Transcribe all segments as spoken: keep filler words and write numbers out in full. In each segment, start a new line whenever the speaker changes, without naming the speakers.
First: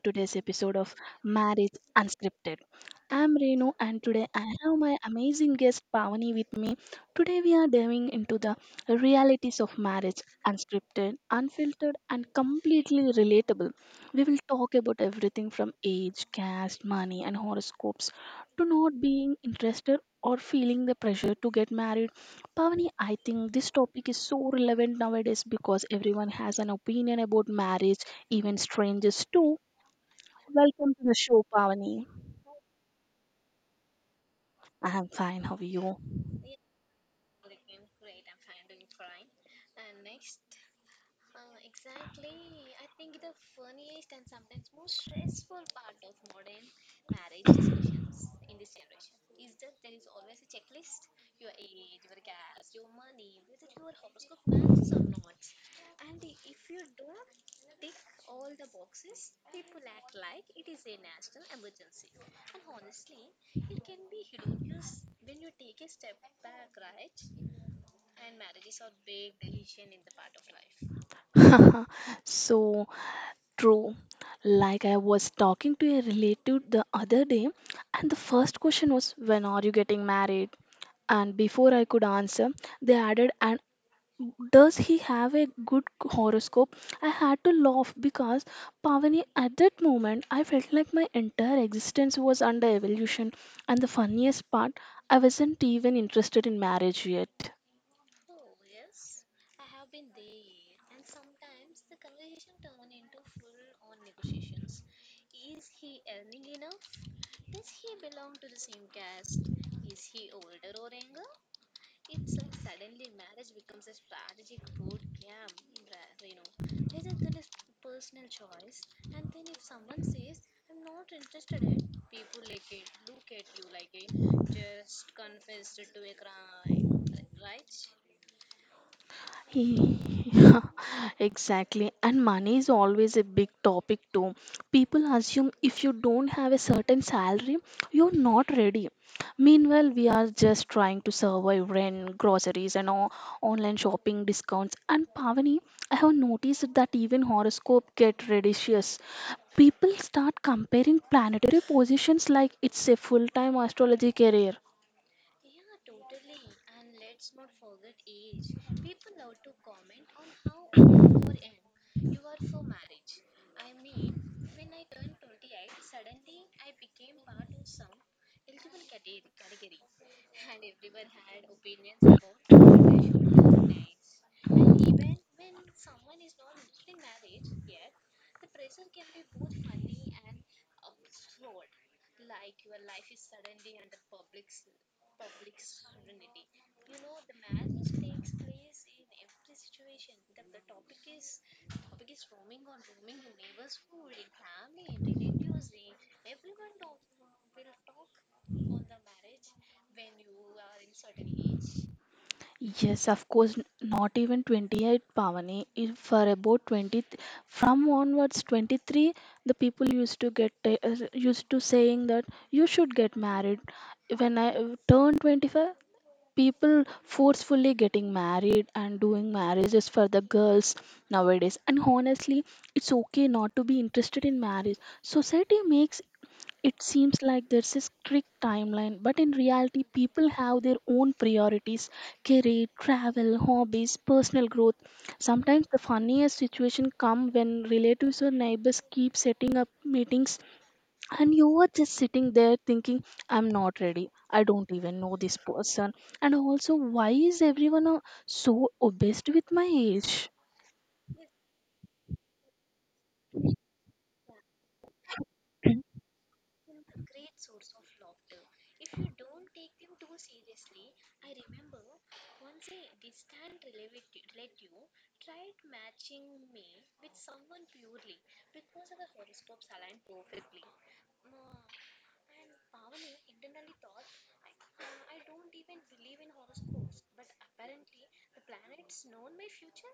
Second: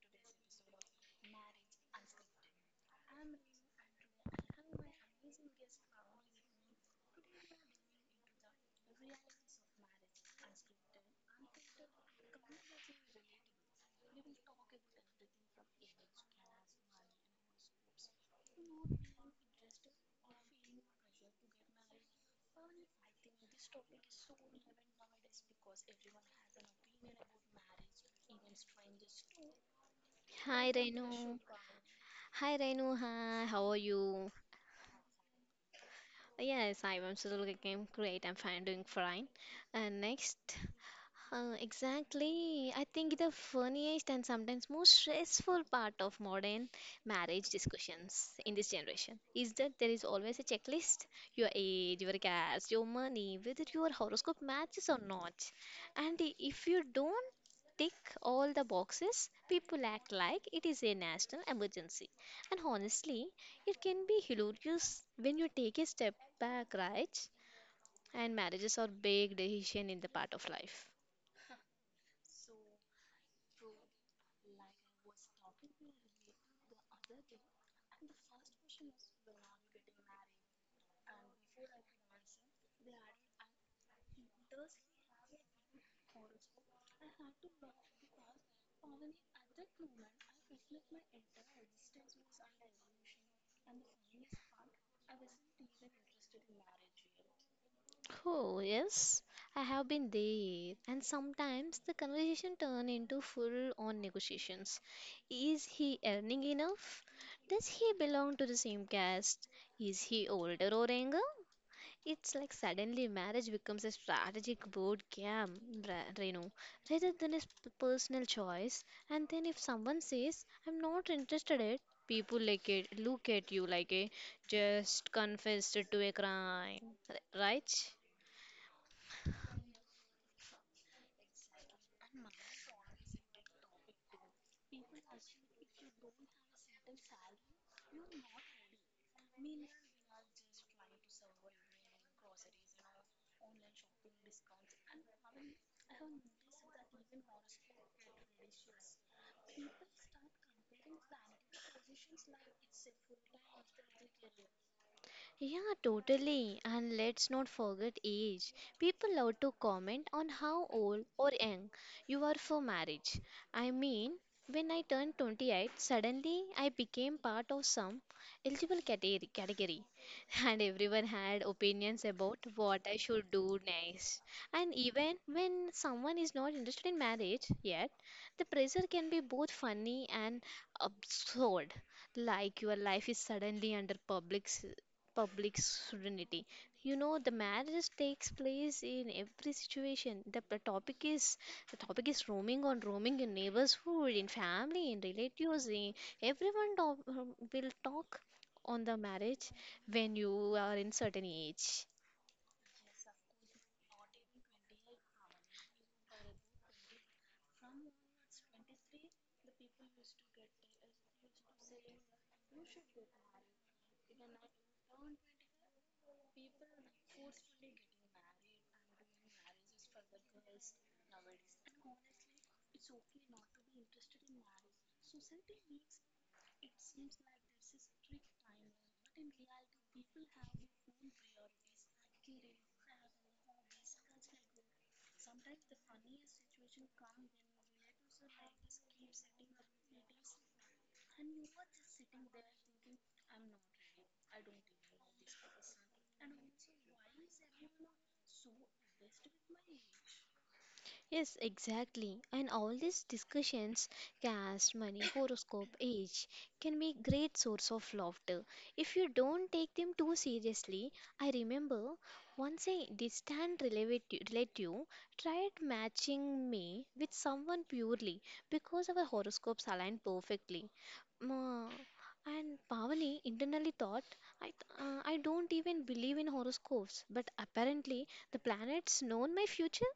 today's episode of Marriage Unscripted. I'm Renu, and today I have my amazing guest Pavani with me. Today, we are diving into the realities of marriage unscripted, unfiltered, and completely relatable. We will talk about everything from age, caste, money, and horoscopes to not being interested or feeling the pressure to get married. Pavani, I think this topic is so relevant nowadays because everyone has an opinion about marriage, even strangers too.
Hi
Welcome to
Renu.
the show, Pavani.
Hi Renu. Hi. How are you?
I'm fine. How are you?
Yes, I am still looking great. I'm fine, doing fine. And next. Uh, exactly. I think the funniest and sometimes most stressful part of modern marriage discussions in this generation is that there is always a checklist your age, your caste, your money, whether your horoscope matches or not. And i- if you don't tick all the boxes, people act like it is a national emergency. And honestly, it can be hilarious when you take a step back, right? And marriages are big decision in the part of life.
So true. Like I was talking to a relative the other day, and the first question was, when are you getting married? And before I could answer, they added, and does he have a good horoscope? I had to laugh because Pavani, at that moment, I felt like my entire existence was under evolution. And the funniest part, I wasn't even interested in marriage yet.
Oh, yes, I have been there. And sometimes the conversation turn into full-on negotiations. Is he earning enough? Does he belong to the same caste? Is he older or younger? It's like suddenly marriage becomes a strategic board game, Ra- Renu, rather than a sp- personal choice. And then if someone says, I'm not interested in it, people like it, look at you like a just confessed to a crime, R- right?
Yeah, exactly. And money is always a big topic too. People assume if you don't have a certain salary, you're not ready. Meanwhile, we are just trying to survive rent, groceries, and all, online shopping discounts. And Pavani, I have noticed that even horoscope get ridiculous. People start comparing planetary positions like it's a full-time astrology career.
Yeah, totally. And let's not forget age. People love to comment on how old or young you are for marriage. I mean, when I turned twenty-eight, suddenly I became part of some eligible category, category, and everyone had opinions about what I should do next. And even when someone is not interested in marriage yet, the pressure can be both funny and absurd like your life is suddenly under public s- public serenity. You know, the marriage takes place in every situation. The, the topic is the topic is roaming on roaming in neighborhood, in family, in relatives. In, everyone talk, will talk on the marriage when you are in certain age.
Yes, of course, n- not even twenty-eight Pavani. If for about twenty, th- from onwards twenty-three, the people used to get ta- uh, used to saying that you should get married. When I uh, turned twenty-five, people forcefully getting married and doing marriages for the girls nowadays. And honestly, it's okay not to be interested in marriage. Society makes it seems like there's a strict timeline, but in reality, people have their own priorities career, travel, hobbies, personal growth. Sometimes the funniest situation come when relatives or neighbors keep setting up meetings and you are just sitting there thinking, I'm not ready. I don't even know this person. And also, why is everyone uh, so obsessed with my age?
Yes, exactly. And all these discussions, caste, money, horoscope, age, can be great source of laughter if you don't take them too seriously. I remember once a distant relative relative tried matching me with someone purely because our horoscopes aligned perfectly. Ma- And Pavani internally thought, I, th- uh, I don't even believe in horoscopes, but apparently the planets known my future.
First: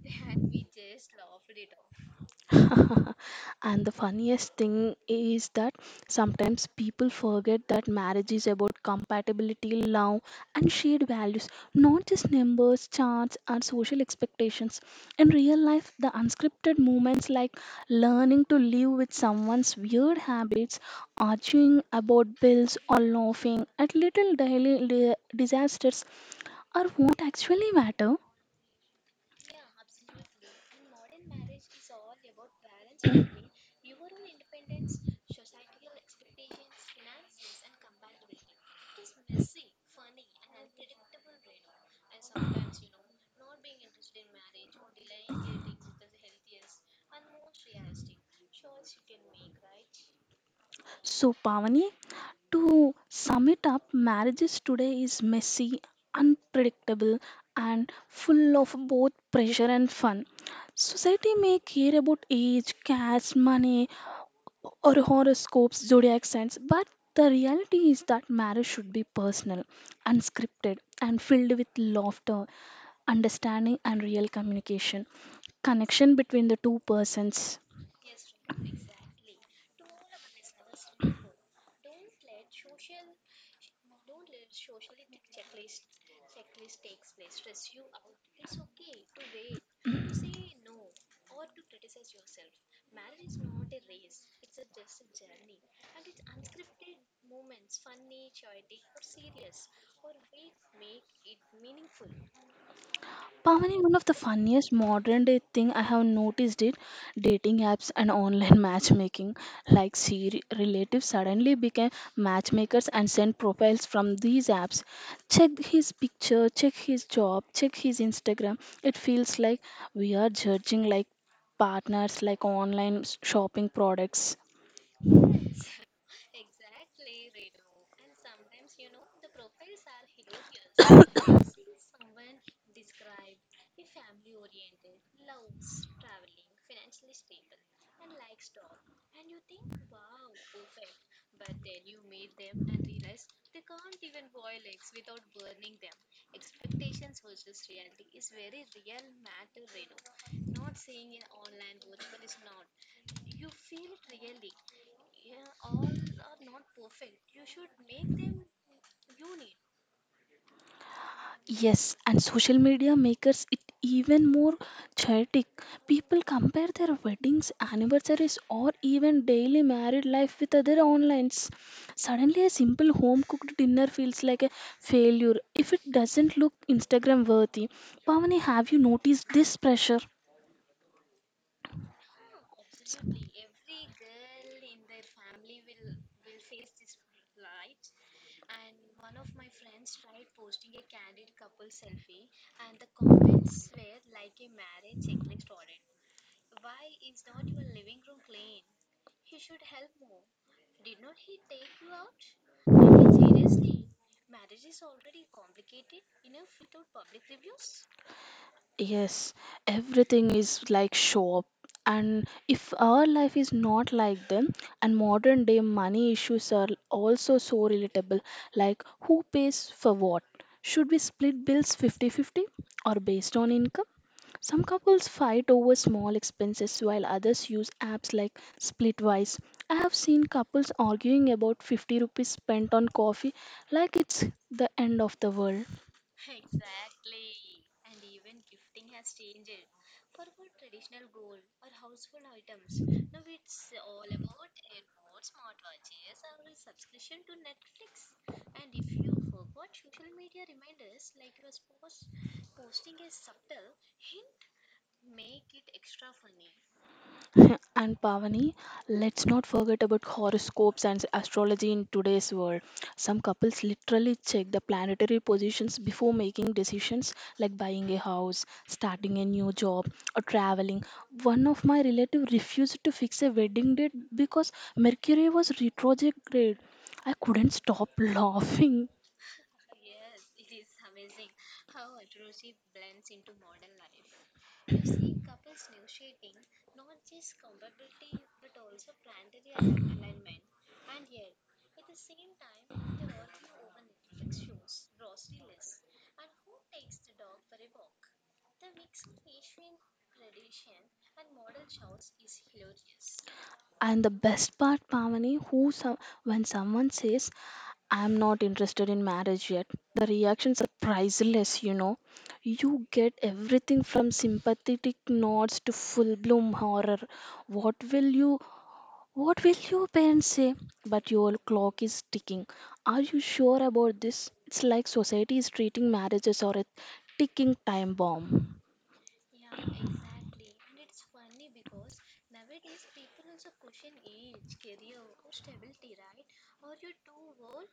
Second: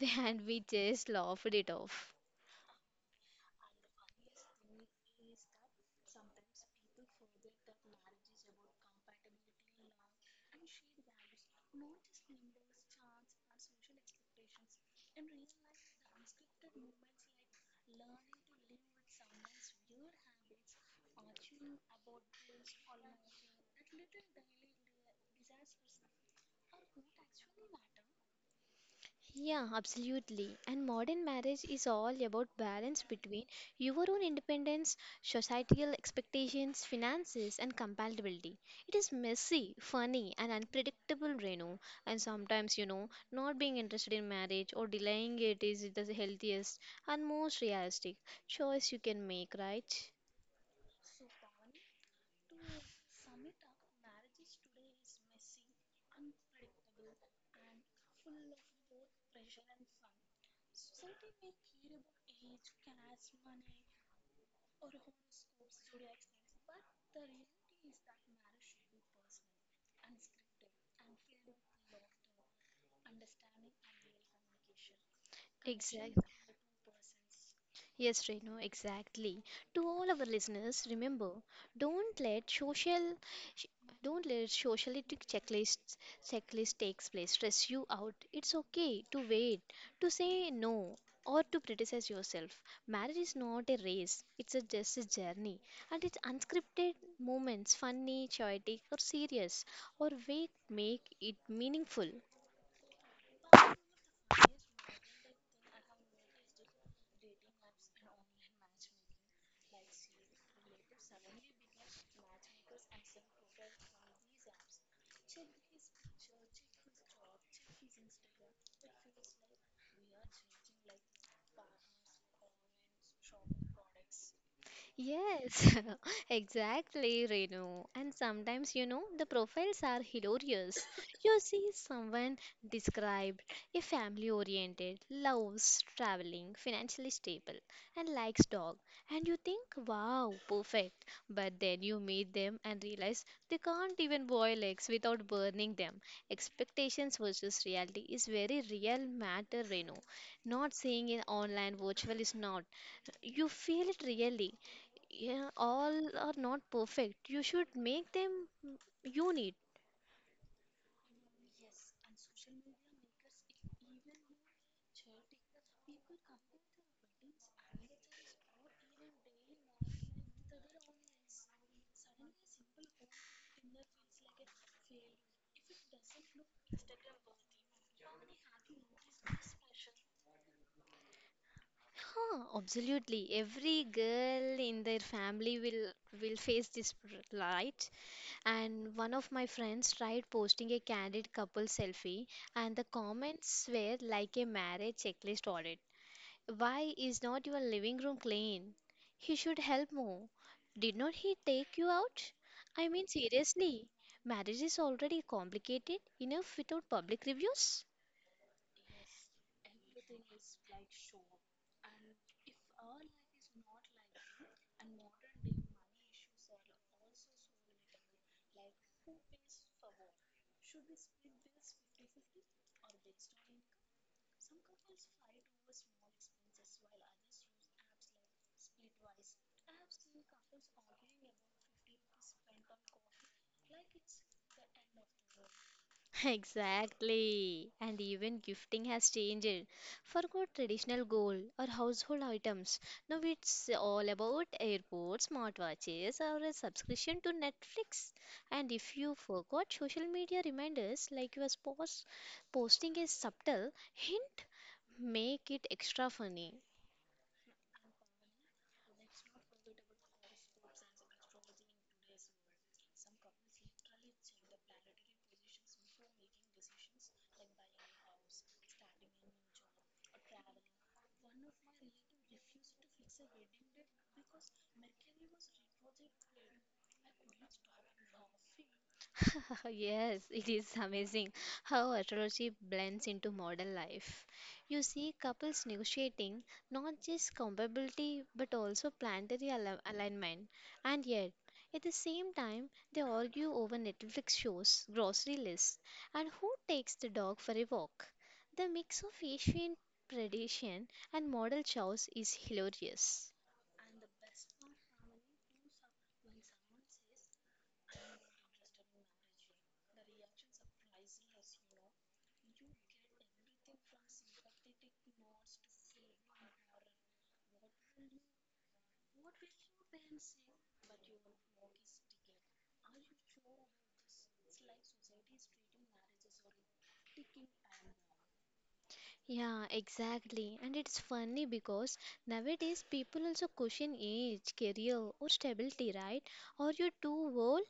And we just laughed it off.
And the funniest thing is that sometimes people forget that marriage is about compatibility, love, and shared values, not just numbers, charts, and social expectations. In real life, the unscripted moments like learning to live with someone's weird habits, arguing about bills, or laughing at little daily li- disasters are what actually matter.
Yeah, absolutely. And modern marriage is all about balance between your own independence, societal expectations, finances, and compatibility. It is messy, funny, and unpredictable, Renu. And sometimes, you know, not being interested in marriage or delaying it is the healthiest and most realistic choice you can make, right?
So, Pavani, to sum it up, marriages today is messy, unpredictable, and full of both pressure and fun. Society may care about age, caste, money, or horoscopes, zodiac signs, but the reality is that marriage should be personal, unscripted, and filled with laughter, understanding, and real communication. Connection
Exactly.
between the two persons.
Yes, Renu, exactly. To all our listeners, remember, don't let social, sh- don't let socialistic checklists checklist takes place stress you out. It's okay to wait, to say no, or to criticize yourself. Marriage is not a race; it's a just a journey, and it's unscripted moments, funny, chaotic, or serious, or wait, make it meaningful.
Pavani, one of the funniest modern day thing I have noticed it dating apps and online matchmaking. Like Siri relatives suddenly became matchmakers and sent profiles from these apps. Check his picture, check his job, check his Instagram. It feels like we are judging like partners like online s- shopping products.
Yes, exactly, Renu. And sometimes, you know, the profiles are hilarious. You see someone described a family-oriented, loves traveling, financially stable, and likes dog. And you think, wow, perfect. But then you meet them and realize they can't even boil eggs without burning them. Expectations versus reality is very real matter, Renu. Not saying in online virtual is not. You feel it really. Yeah, all are not perfect. You should make them unique.
Yes, and social media makes it even more chaotic. People compare their weddings, anniversaries, or even daily married life with other onlines. Suddenly, a simple home cooked dinner feels like a failure if it doesn't look Instagram worthy. Pavani, have you noticed this pressure?
Huh, absolutely. Every girl in their family will will face this r- right. And one of my friends tried posting a candid couple selfie, and the comments were like a marriage checklist already. Why is not your living room clean? He should help more. Did not he take you out? I mean, seriously, marriage is already complicated enough without public reviews.
Yes, everything is like show up. And if our life is not like them, and modern day money issues are also so relatable, like who pays for what? Should we split bills fifty-fifty or based on income? Some couples fight over small expenses while others use apps like Splitwise. I have seen couples arguing about fifty rupees spent on coffee like it's the end of the world.
Exactly. And even gifting has changed. Forgot traditional gold or household items. Now it's all about airports, smartwatches, or a subscription to Netflix. And if you forgot social media reminders like your spouse posting a subtle hint, make it extra funny.
And Pavani, let's not forget about horoscopes and astrology in today's world. Some couples literally check the planetary positions before making decisions like buying a house, starting a new job, or traveling. One of my relatives refused to fix a wedding date because Mercury was retrograde. I couldn't stop laughing.
Yes, it is amazing how astrology blends into modern life. You see couples negotiating not just compatibility but also planetary al- alignment, and yet at the same time they argue over Netflix shows, grocery lists, and who takes the dog for a walk. The mix of ancient tradition and modern choice is hilarious.
And the best part, Pavani, who some, when someone says, I'm not interested in marriage yet, the reactions are priceless, you know. You get everything from sympathetic nods to full bloom horror. What will you what will your parents say? But your clock is ticking. Are you sure about this? It's like society is treating marriages or a ticking time bomb.
Yeah, exactly. And it's funny because nowadays people also question age, career, or stability, right? Are you too old?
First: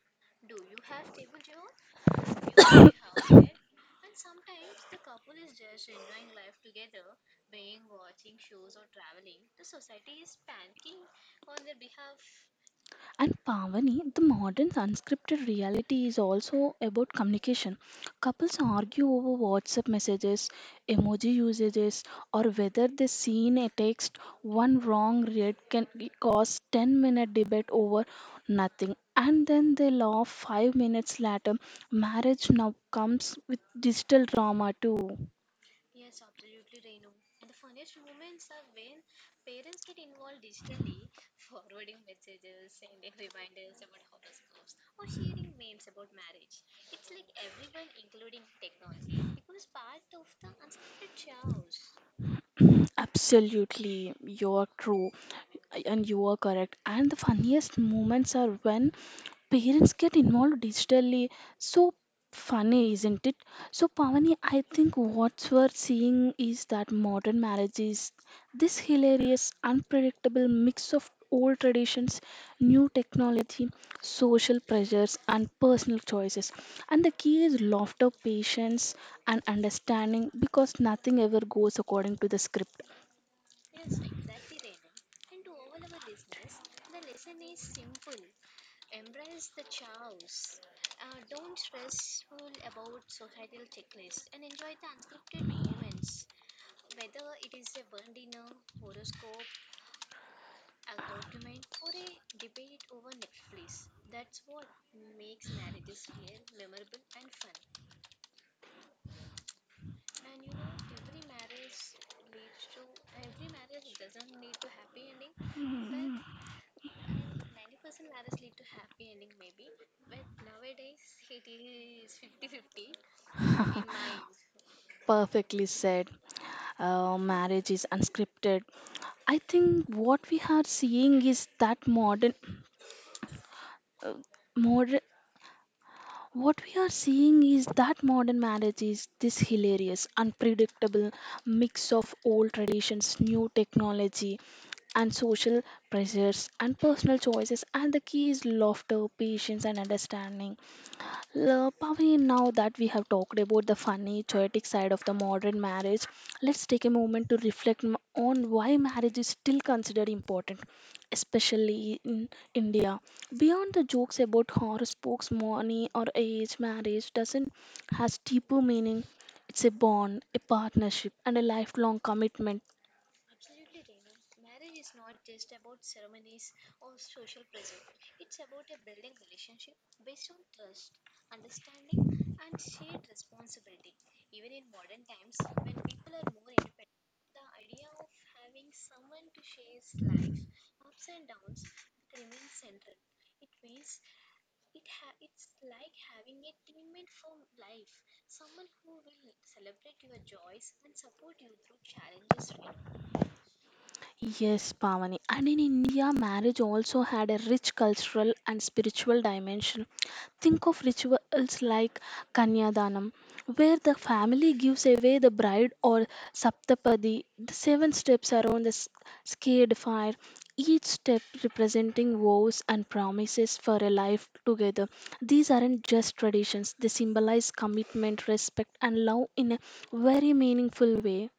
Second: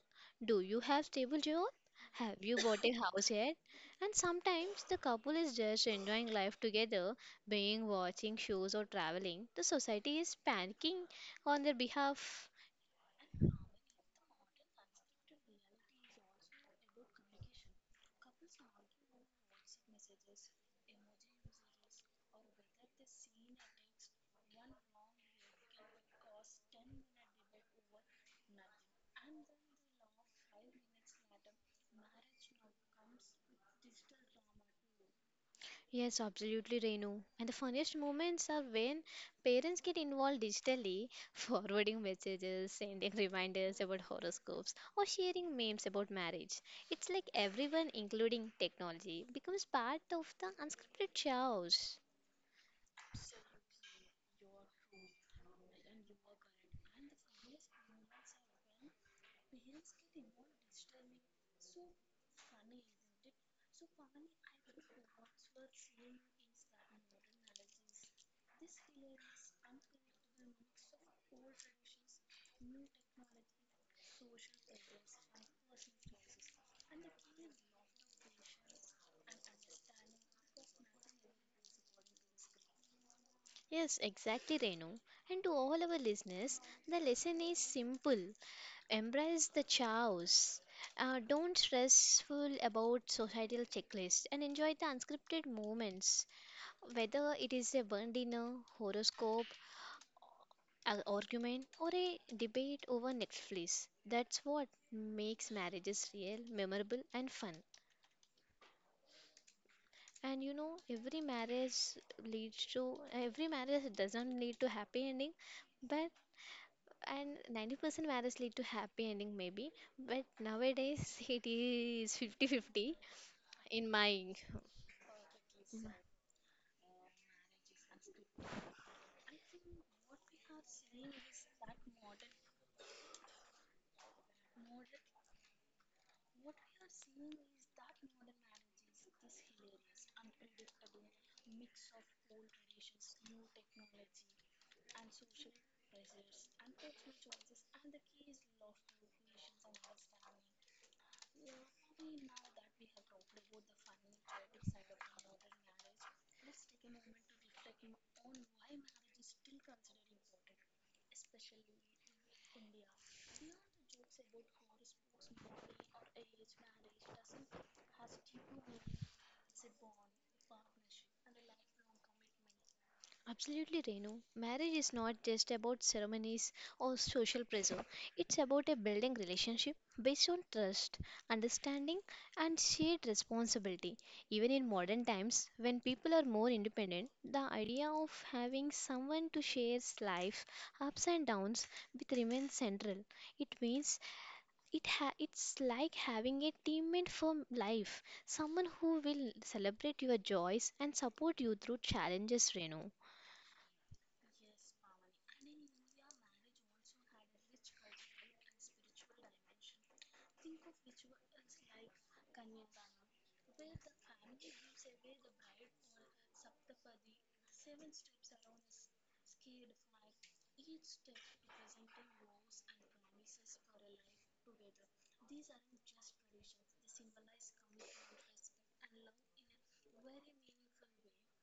Do you have stable job? Have you bought a house yet? And sometimes the couple is just enjoying life together, being watching shows or traveling. The society is panicking on their behalf.
And Pavani, the modern unscripted reality is also about communication. Couples argue over WhatsApp messages, emoji usages, or whether they seen a text. One wrong read can cause ten minute debate over nothing. And then they laugh five minutes later. Marriage now comes with digital drama too.
Yes, absolutely, Renu. And the funniest moments are when parents get involved digitally, forwarding messages, sending reminders about horoscopes, or sharing memes about marriage. It's like everyone, including technology, becomes part of the unscripted chaos.
Absolutely, you're true and you are correct. And the funniest moments are when parents get involved digitally. So funny, isn't it? So, Pavani, I think what we're seeing is that modern marriage is this hilarious, unpredictable mix of old traditions, new technology, social pressures, and personal choices. And the key is laughter, patience, and understanding because nothing ever goes according to the script.
Yes, exactly, Renu. And to all our listeners, the lesson is simple embrace the chaos. Uh, don't stressful about societal checklists and enjoy the unscripted moments. Whether it is a one dinner, horoscope, an argument, or a debate over Netflix, that's what makes marriages real, memorable, and fun. And you know, every marriage leads to every marriage doesn't lead to happy ending, but and ninety percent marriage lead to happy ending maybe, but nowadays it is fifty-fifty in my.
Perfectly said. Uh, marriage is unscripted. I think what we are seeing is that modern, uh, modern What we are seeing is that modern marriage is this hilarious, unpredictable mix of old traditions, new technology, and social pressures and personal choices. And the key is laughter, patience, and understanding. L- Pavi, now that we have talked about the funny, chaotic side of the modern marriage, let's take a moment to reflect m- on why marriage is still considered important, especially in India. Beyond the jokes about horoscopes, money, or age, marriage doesn't has deeper meaning. It's a bond, a partnership, and a lifelong commitment.
Absolutely, Renu. Marriage is not just about ceremonies or social pressure. It's about a building relationship based on trust, understanding, and shared responsibility. Even in modern times, when people are more independent, the idea of having someone to share life's ups and downs with remains central. It means it ha- it's like having a teammate for life, someone who will celebrate your joys and support you through challenges, Renu.
Yes, Pavani. And in India, marriage also had a rich cultural and spiritual dimension. Think of rituals like Kanyadanam, where the family gives away the bride, or Saptapadi, the seven steps around the s- scared fire, each step representing vows and promises for a life together. These aren't just traditions, they symbolize commitment, respect, and love in a very meaningful way.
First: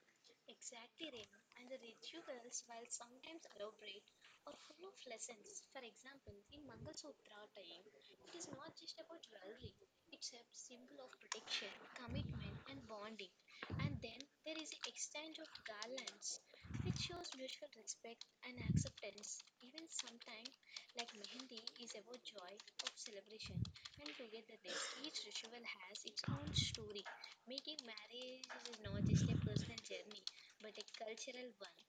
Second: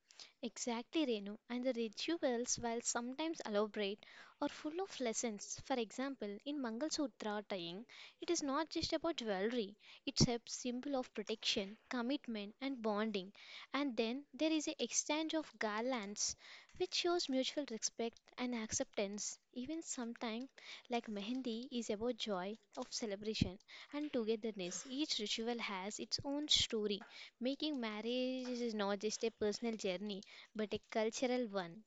Exactly, Renu. And the rituals, while sometimes elaborate, are full of lessons. For example, in Mangalsutra tying, it is not just about jewelry, it's a symbol of protection, commitment, and bonding. And then there is a exchange of garlands, which shows mutual respect and acceptance. Even sometimes, like Mehendi, is about joy of celebration and togetherness. Each ritual has its own story, making marriage is not just a personal journey but a cultural one.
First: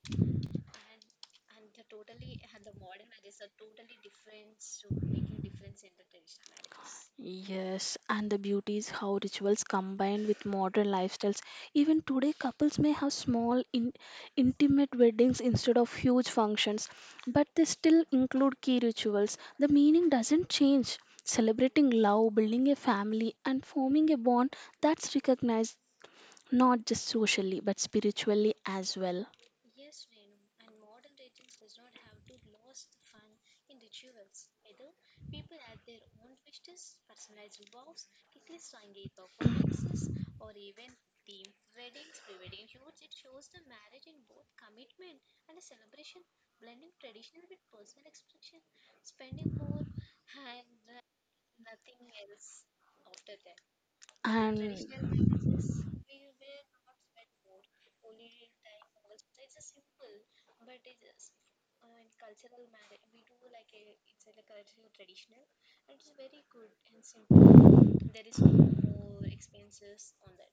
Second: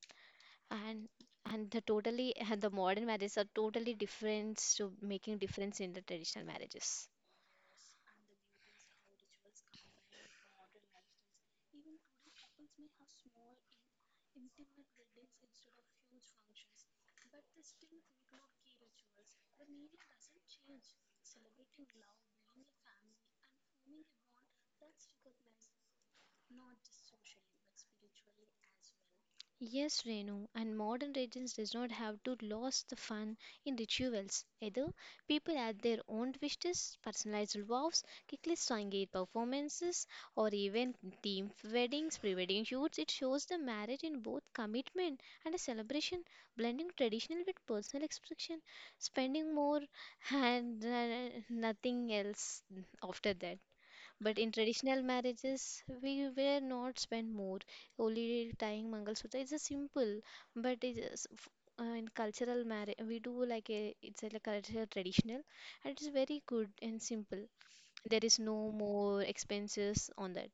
And and the totally and the modern marriages are totally different to making difference in the traditional marriages.
Yes, and the beauty is how rituals combined with modern lifestyles. Even today, couples may have small, in, intimate weddings instead of huge functions, but they still include key rituals. The meaning doesn't change. Celebrating love, building a family, and forming a bond that's recognized not just socially but spiritually as well.
Yes, Renu, and modern religions does not have to lose the fun in rituals. Either people add their own wishes, personalized vows, kickless Sangeet performances, or even team weddings, pre-wedding shoots. It shows the marriage in both commitment and a celebration, blending traditional with personal expression, spending more and uh, nothing else after that. But in
And
traditional marriages, we were not spent more, only tying Mangalsutra. It's a simple, but it's a s- f- uh, in cultural marriage, we do like a, it's a, like cultural traditional, and it's very good and simple. There is no more expenses on that.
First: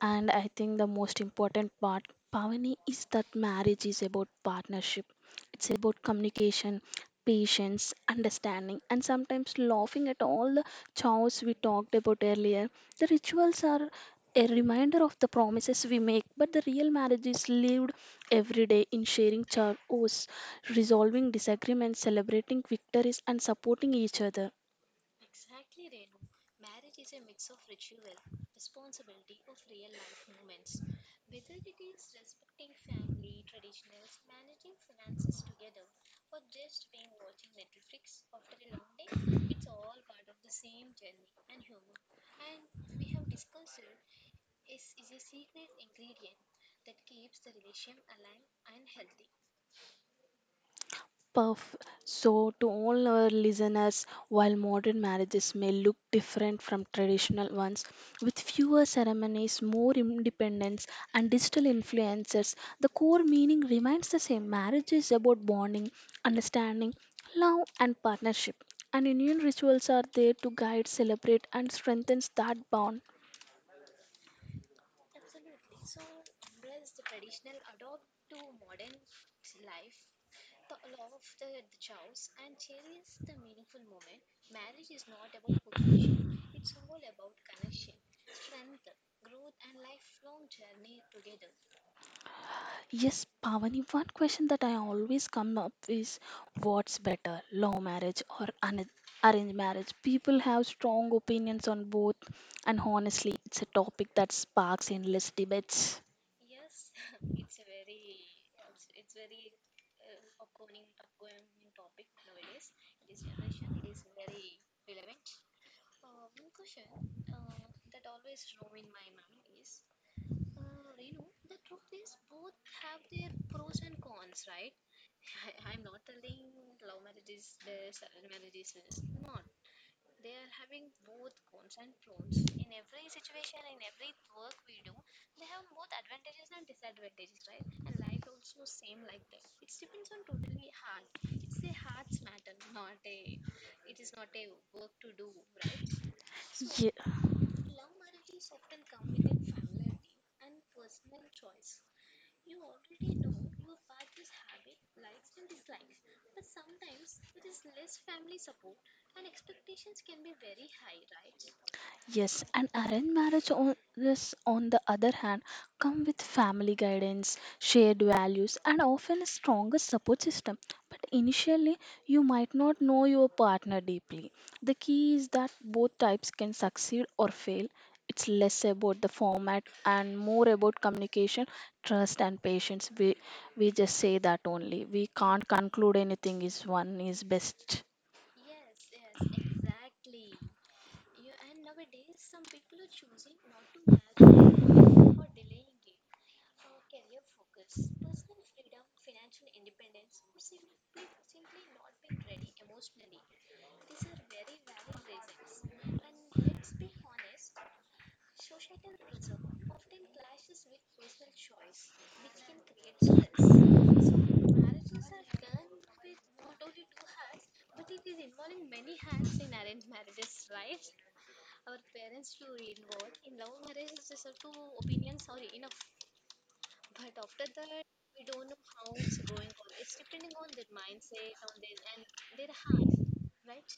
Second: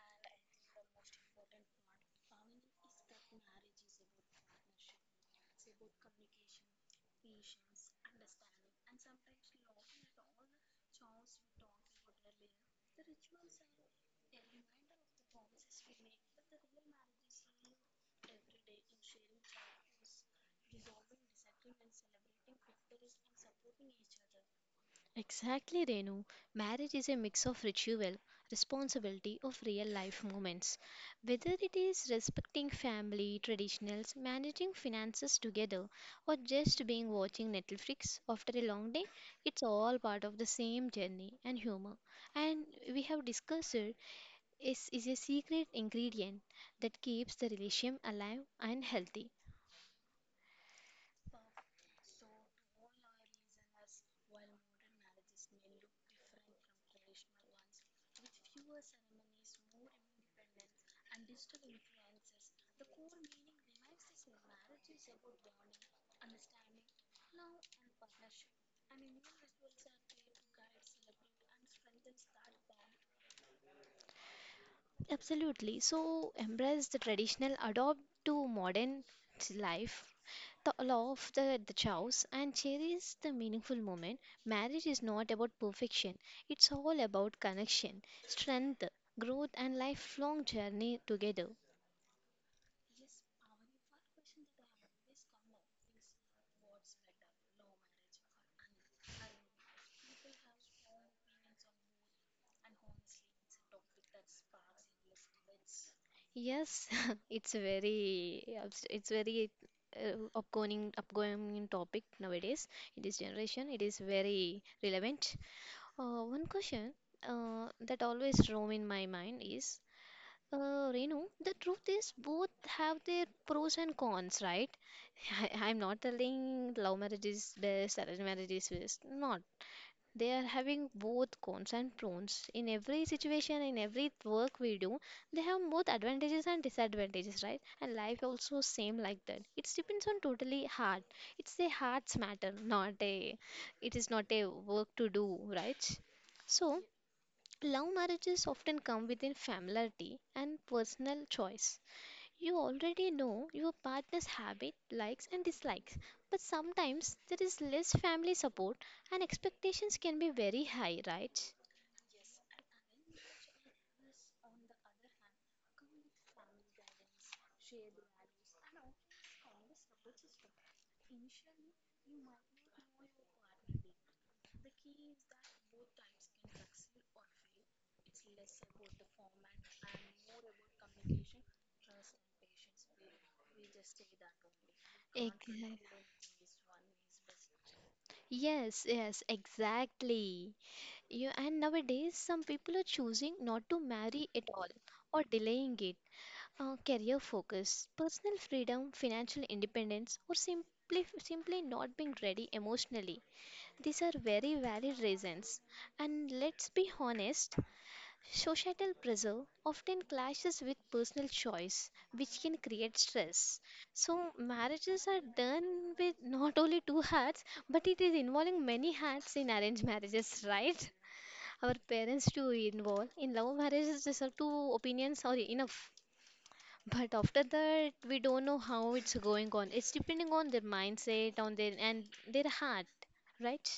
And I think the most important part, Pavani, is that marriage is about partnership. It's about communication, patience, understanding, and sometimes laughing at all the chores we talked about earlier. The rituals are a reminder of the promises we make, but the real marriage is lived every day in sharing chores, resolving disagreements, celebrating victories, and supporting each other.
Exactly, Renu. Marriage is a mix of ritual, responsibility of real life moments. Whether it is respecting family traditionals, managing finances together, or just being watching Netflix after a long day, it's all part of the same journey and humor. And we have discussed it is, is a secret ingredient that keeps the relation alive and healthy.
Perf. So, to all our listeners, while modern marriages may look different from traditional ones, with fewer ceremonies, more independence, and digital influences, the core meaning remains the same. Marriage is about bonding, understanding, love, and partnership. And Indian rituals are there to guide, celebrate, and strengthen that bond.
Absolutely. So embrace the traditional, adopt to modern life, the law of the, the chows, and cherish the meaningful moment. Marriage is not about perfection, it's all about connection, strength, growth, and lifelong journey together.
Yes, Pavani, one question that I always come up is what's better, law marriage or un- arranged marriage? People have strong opinions on both, and honestly, it's a topic that sparks endless debates.
Yes, it's very abs- it's very uh, upcoming upcoming topic nowadays in this generation. It is very relevant. Uh, one question uh, that always roam in my mind is Uh, Renu, the truth is both have their pros and cons, right? I, I'm not telling love marriage is best, arranged marriage is best. Not. They are having both cons and pros. In every situation, in every work we do, they have both advantages and disadvantages, right? And life also same like that. It depends on totally heart. It's a heart's matter, not a. It is not a work to do, right? So.
Yeah.
Love marriages often come within familiarity and personal choice. You already know your partner's habit, likes and dislikes, but sometimes there is less family support and expectations can be very high, right?
Yes, and arranged marriage on this, on the other hand, come with family guidance, shared values, and often a stronger support system. But initially, you might not know your partner deeply. The key is that both types can succeed or fail. It's less about the format and more about communication, trust, and patience. We we just say that only. We can't
Exactly.
conclude anything is one is best.
Yes, yes, exactly. You and nowadays some people are choosing not to marry at all or delaying it. Uh, career focus, personal freedom, financial independence, or simply simply not being ready emotionally. These are very valid reasons. And let's be honest, societal pressure often clashes with personal choice, which can create stress. So marriages are done with not only two hearts, but it is involving many hearts in arranged marriages, right? Our parents to involve in love marriages, these are two opinions or enough. But after that, we don't know how it's going on. It's depending on their mindset, on their and their heart, right?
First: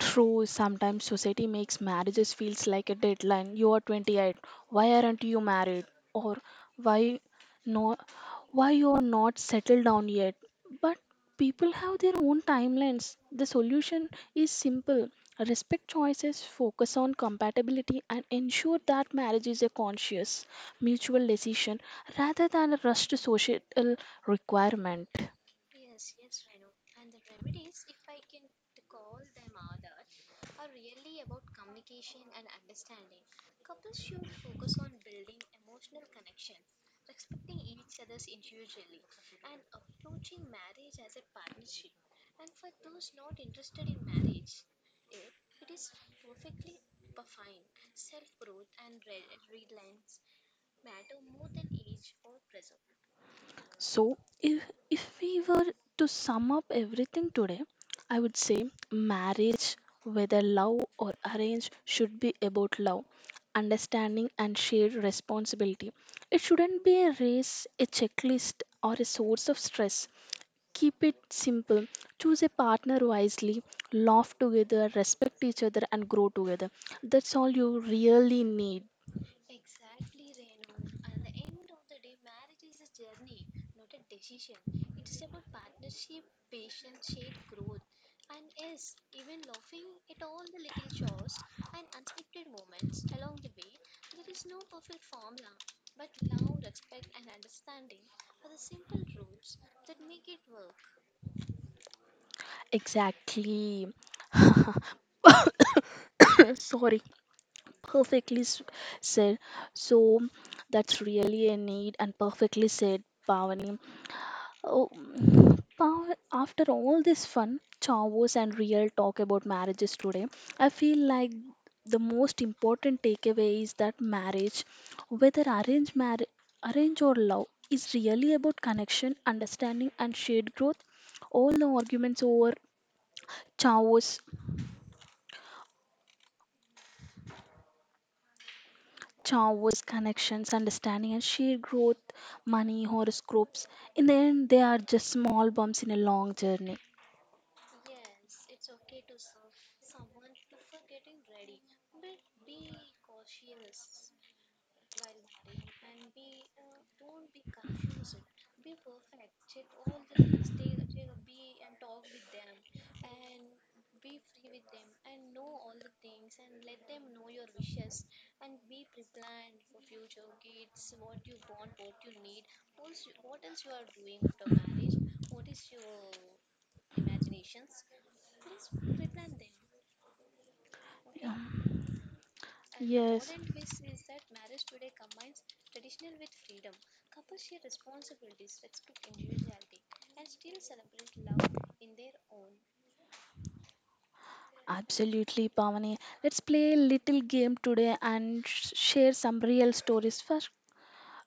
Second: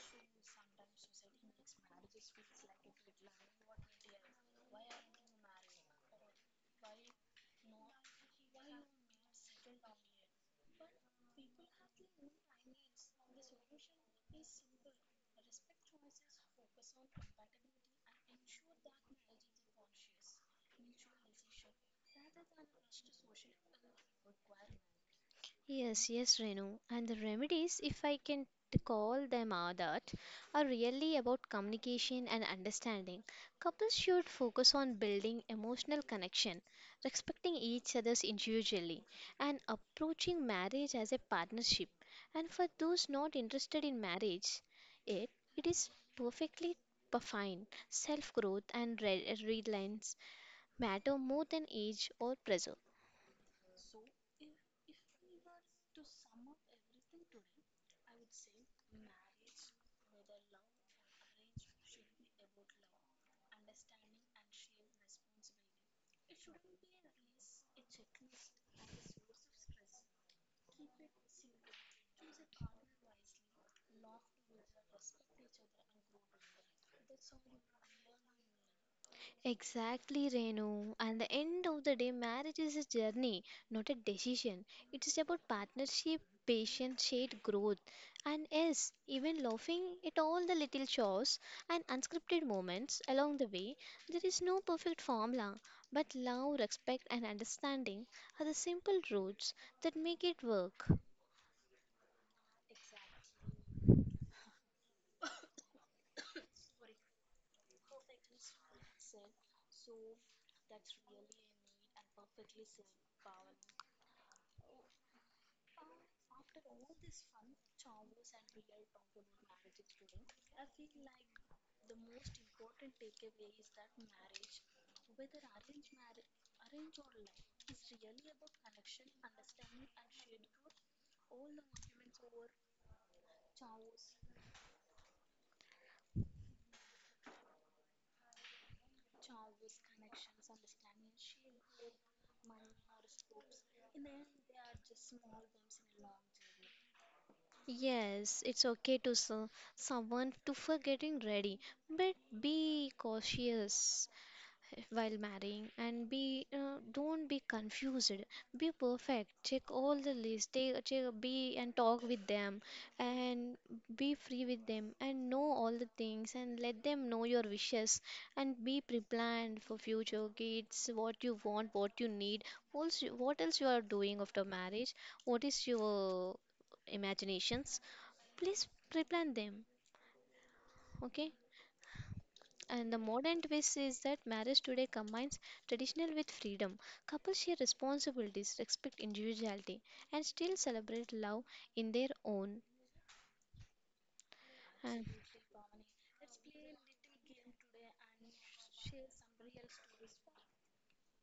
True, sometimes society makes marriages feels like a deadline. You are twenty-eight. Why aren't you married? Or why no why you are not settled down yet? But people have their own timelines. The solution is simple. Respect choices, focus on compatibility and ensure that marriage is a conscious, mutual decision rather than a rushed social requirement.
Yes, yes, Renu. And the remedies, if I can t- call them, are that are really about communication and understanding. Couples should focus on building emotional connection, respecting each other's individually, and approaching marriage as a partnership. And for those not interested in marriage, it it is perfectly p- fine. Self growth and re- relines matter more than age or pressure.
So, if, if we were to sum up everything today, I would say marriage, whether love or arrange, should be about love, understanding, and shared responsibility. It shouldn't be a race, a checklist, or a source of stress. Keep it simple, choose a partner wisely, laugh together, respect each other, and grow together. That's all you really need.
Exactly, Renu. And the end of the day, marriage is a journey, not a decision. It is about partnership, patience, shared growth. And yes, even laughing at all the little chores and unscripted moments along the way, there is no perfect formula. But love, respect, and understanding are the simple roots that make it work.
Exactly. Sorry. Perfectly s- said. So that's really a need and perfectly said, Pavani. Oh, Pav- after all this fun, chavos and real talk about marriages today, I feel like the most important takeaway is that marriage, whether arranged marriage, arrange or love, is really about connection, understanding, and shared growth. All the arguments over chavos chaos, connections, understanding, and shared growth, money, horoscopes. In the end, they are just small bumps in a long journey.
Yes, it's okay to s someone to for getting ready, but be cautious. While marrying and be uh, don't be confused, be perfect, check all the list, take, check, be and talk with them, and be free with them and know all the things and let them know your wishes and be pre-planned for future kids, what you want, what you need, also what else you are doing after marriage, what is your imaginations, please pre-plan them, okay?
Yeah.
And the
Yes.
modern twist is that marriage today combines traditional with freedom. Couples share responsibilities, respect individuality, and still celebrate love in their own. And
Absolutely, Pavani. Let's play a little game today and sh- share some real stories first.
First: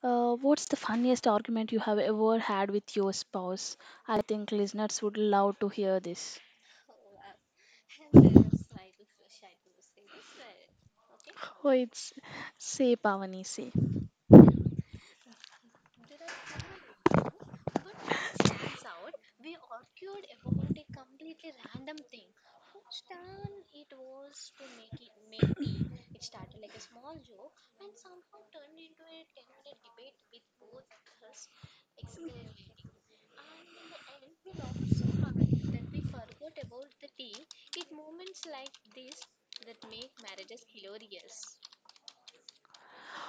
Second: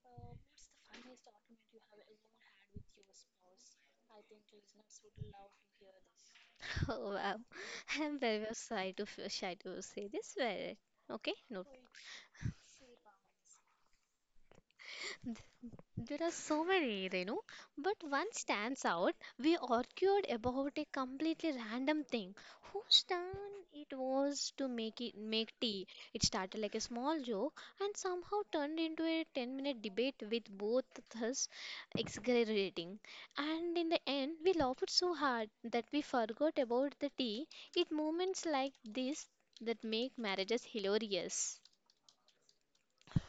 Uh, what's the funniest argument you have ever had with your spouse? I think listeners would love to hear this.
oh, wow, I'm very shy to shy to say this, but okay, no.
Oh, it's say Pavani say.
There are so many, Renu, but one stands out. We argued about a completely random thing. Whose turn it was to make it make tea? It started like a small joke and somehow turned into a ten-minute debate with both of us exaggerating. And in the end, we laughed so hard that we forgot about the tea. It moments like this that make marriages hilarious.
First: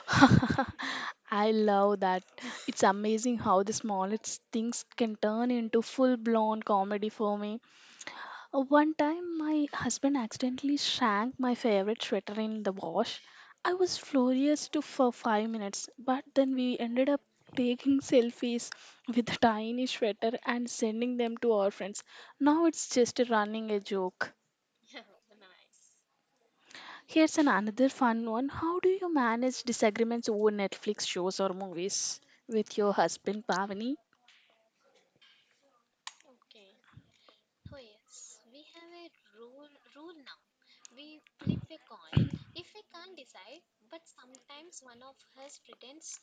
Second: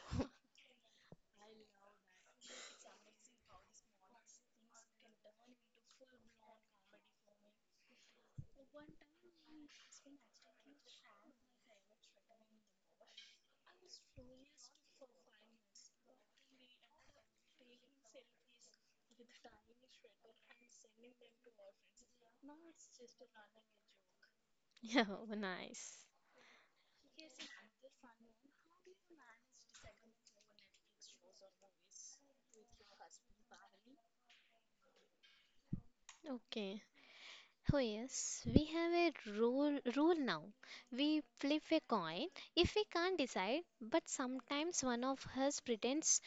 I love that. It's amazing how the smallest things can turn into full blown comedy for me. Uh, One time, my husband accidentally shrank my favorite sweater in the wash. I was furious to for five minutes, but then we ended up taking selfies with the tiny sweater and sending them to our friends. Now it's just a running a joke.
Yeah, nice.
Here's an another fun one. How do you manage disagreements over Netflix shows or movies with your husband Pavani?
Okay. Oh yes, we have a rule rule now. We flip a coin if we can't decide, but sometimes one of us pretends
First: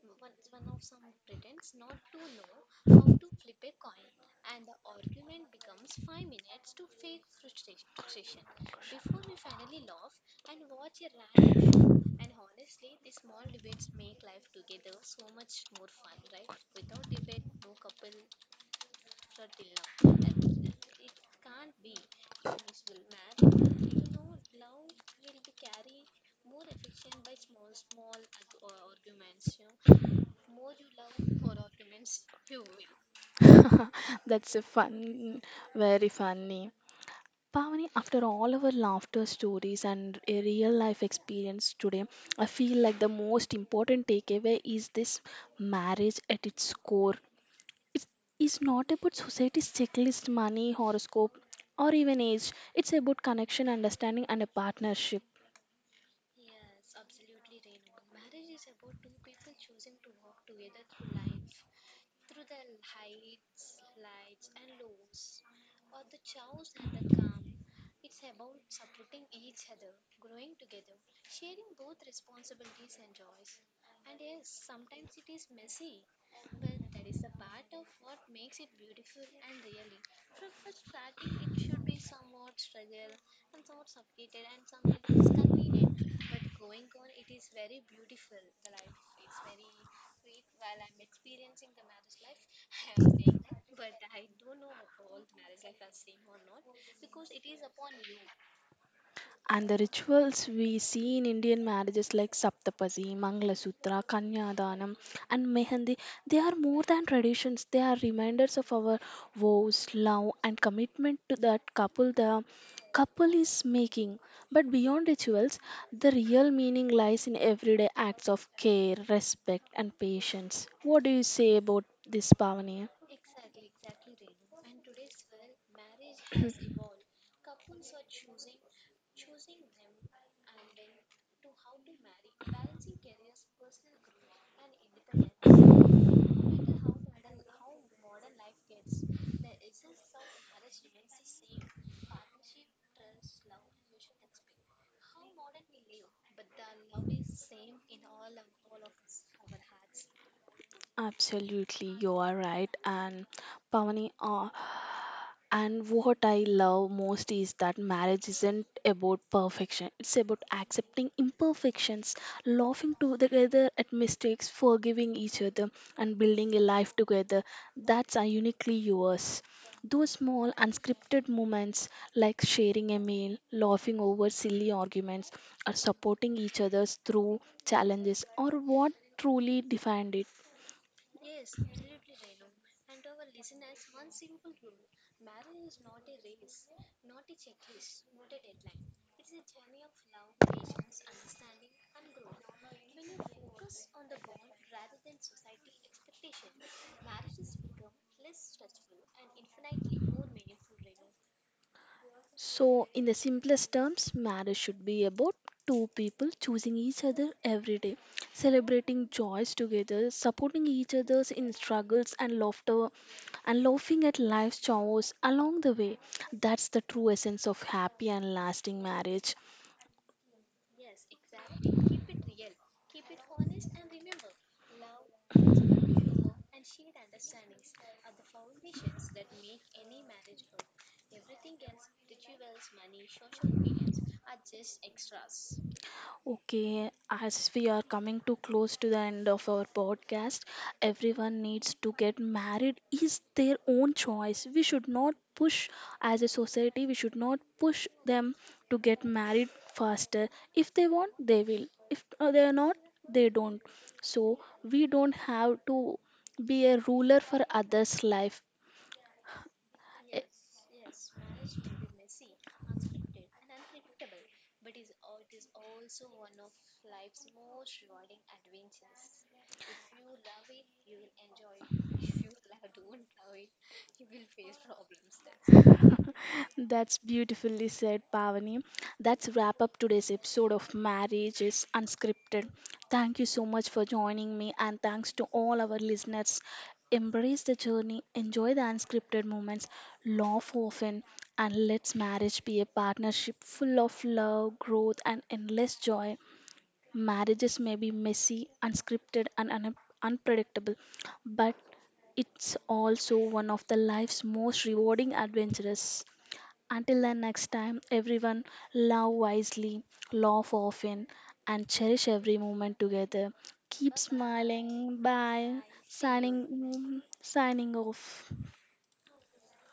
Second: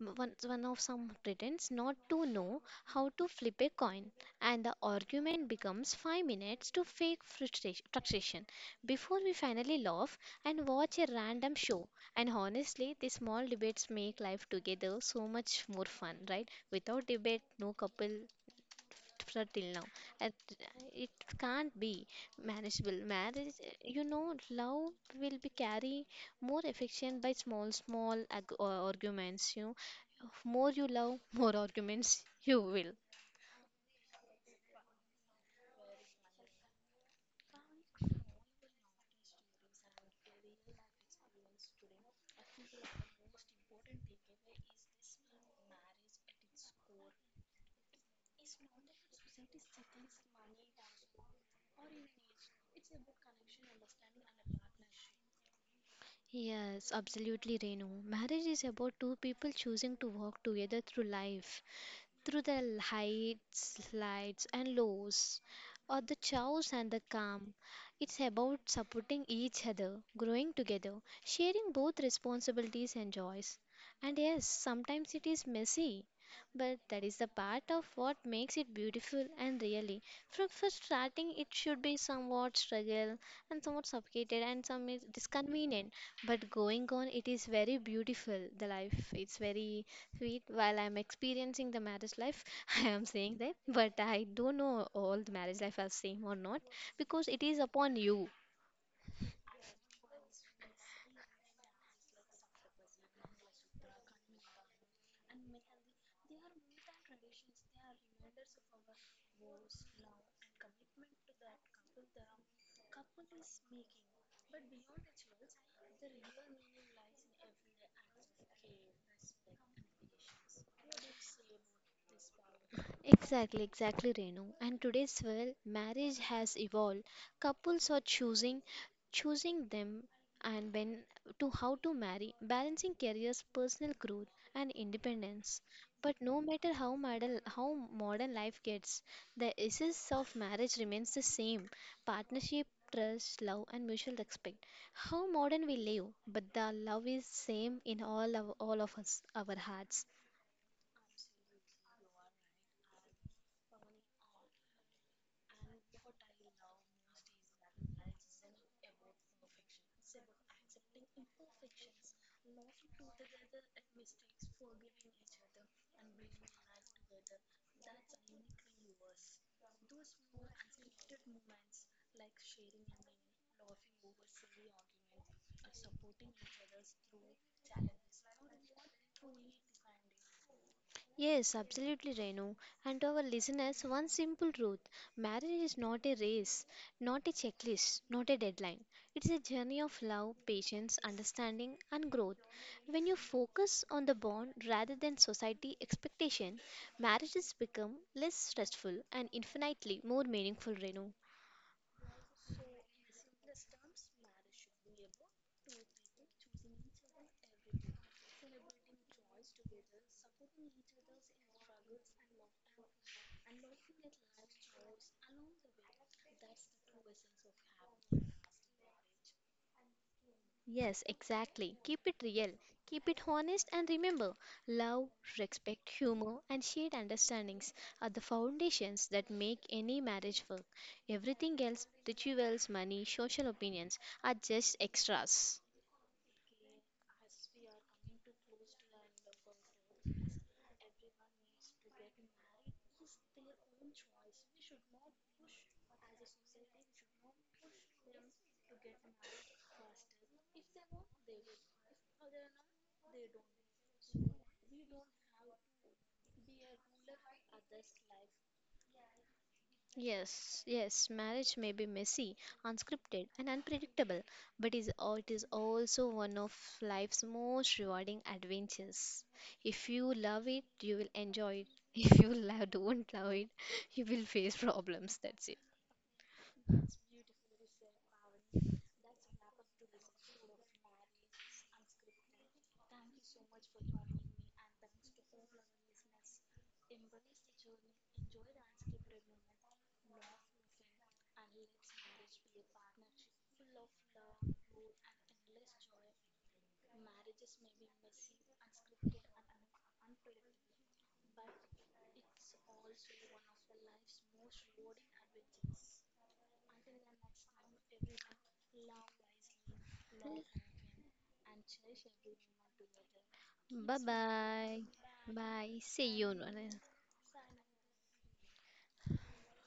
one, one of some pretends not to know how to flip a coin and the argument becomes five minutes to fake frustra- frustration before we finally laugh and watch a random show. And honestly, these small debates make life together so much more fun, right? Without debate, no couple for till now. And it can't be manageable. Marriage, you know, love will be carry more affection by small, small ag- uh, arguments. You know, more you love, more arguments you will.
That's a fun, very funny. Pavani, after all our laughter stories and a real life experience today, I feel like the most important takeaway is this marriage at its core. It is not about society's checklist, money, horoscope, or even age. It's about connection, understanding, and a partnership.
Yes, absolutely, Renu. Marriage is about two people choosing to walk together through life, through the heights, slides, and lows, or the chaos and the calm. It's about supporting each other, growing together, sharing both responsibilities and joys. And yes, sometimes it is messy, but that is the part of what makes it beautiful and really. From first starting, it should be somewhat struggle and somewhat suffocated and some is disconvenient, but going on, it is very beautiful. The life, it's very sweet while I'm experiencing the marriage life. I am saying that, but I don't know all the marriage life are same or not because it is upon you.
And the rituals we see in Indian marriages like Saptapadi, Sutra, Kanyadanam, and Mehendi, they are more than traditions. They are reminders of our vows, love, and commitment to that couple the couple is making. But beyond rituals, the real meaning lies in everyday acts of care, respect, and patience. What do you say about this, Pavani?
Exactly, exactly, Renu. And today's well, marriage has evolved. Couples are choosing, choosing them, and when to how to marry, balancing careers, personal growth, and independence. But no matter how modern how modern life gets, the essence of marriage remains the same: partnership, trust, love, and mutual respect. How modern we live, but the love is same in all of all of us, our hearts.
Absolutely, you are right. And Pavani, uh, And what I love most is that marriage isn't about perfection. It's about accepting imperfections, laughing together at mistakes, forgiving each other, and building a life together that's are uniquely yours. Those small unscripted moments like sharing a meal, laughing over silly arguments, or supporting each other through challenges are what truly defined it.
Yes, absolutely, Renu. And to our listeners, one simple truth: marriage is not a race, not a checklist, not a deadline. It's a journey of love, patience, understanding, and growth. When you focus on the bond rather than society expectation, marriages become less stressful and infinitely more meaningful, Renu.
So, in the simplest terms, marriage should be about two people choosing each other every day, celebrating joys together, supporting each other in struggles and laughter, and laughing at life's chores along the way. That's the true essence of happy and lasting marriage.
Yes, exactly. Keep it real, keep it honest, and remember love, respect, humor, and shared understandings are the foundations that make any marriage work. Everything else, rituals, money, social opinions, are just extras.
Okay, as we are coming too close to the end of our podcast, everyone needs to get married is their own choice. We should not push as a society, we should not push them to get married faster. If they want, they will. If uh, they are not, they don't. So we don't have to be a ruler for others' life. Eh,
Yes, yes, marriage may be messy, unscripted, and unpredictable, but is al- it is also one of life's most rewarding adventures. If you love it, you will enjoy it. If you love, don't love it, you will face problems. That's it.
that's beautifully said, Pavani. That's wrap up today's episode of Marriage is Unscripted. Thank you so much for joining me, and thanks to all our listeners. Embrace the journey, enjoy the unscripted moments, laugh often, and let's marriage be a partnership full of love, growth, and endless joy. Marriages may be messy, unscripted, and un- unpredictable, but it's also one of the life's most rewarding adventures. Until the next time, everyone love wisely, laugh often, and cherish every moment together.
Bye
Keep
bye.
smiling. Bye.
Bye. See you. Nona.
Signing, signing off.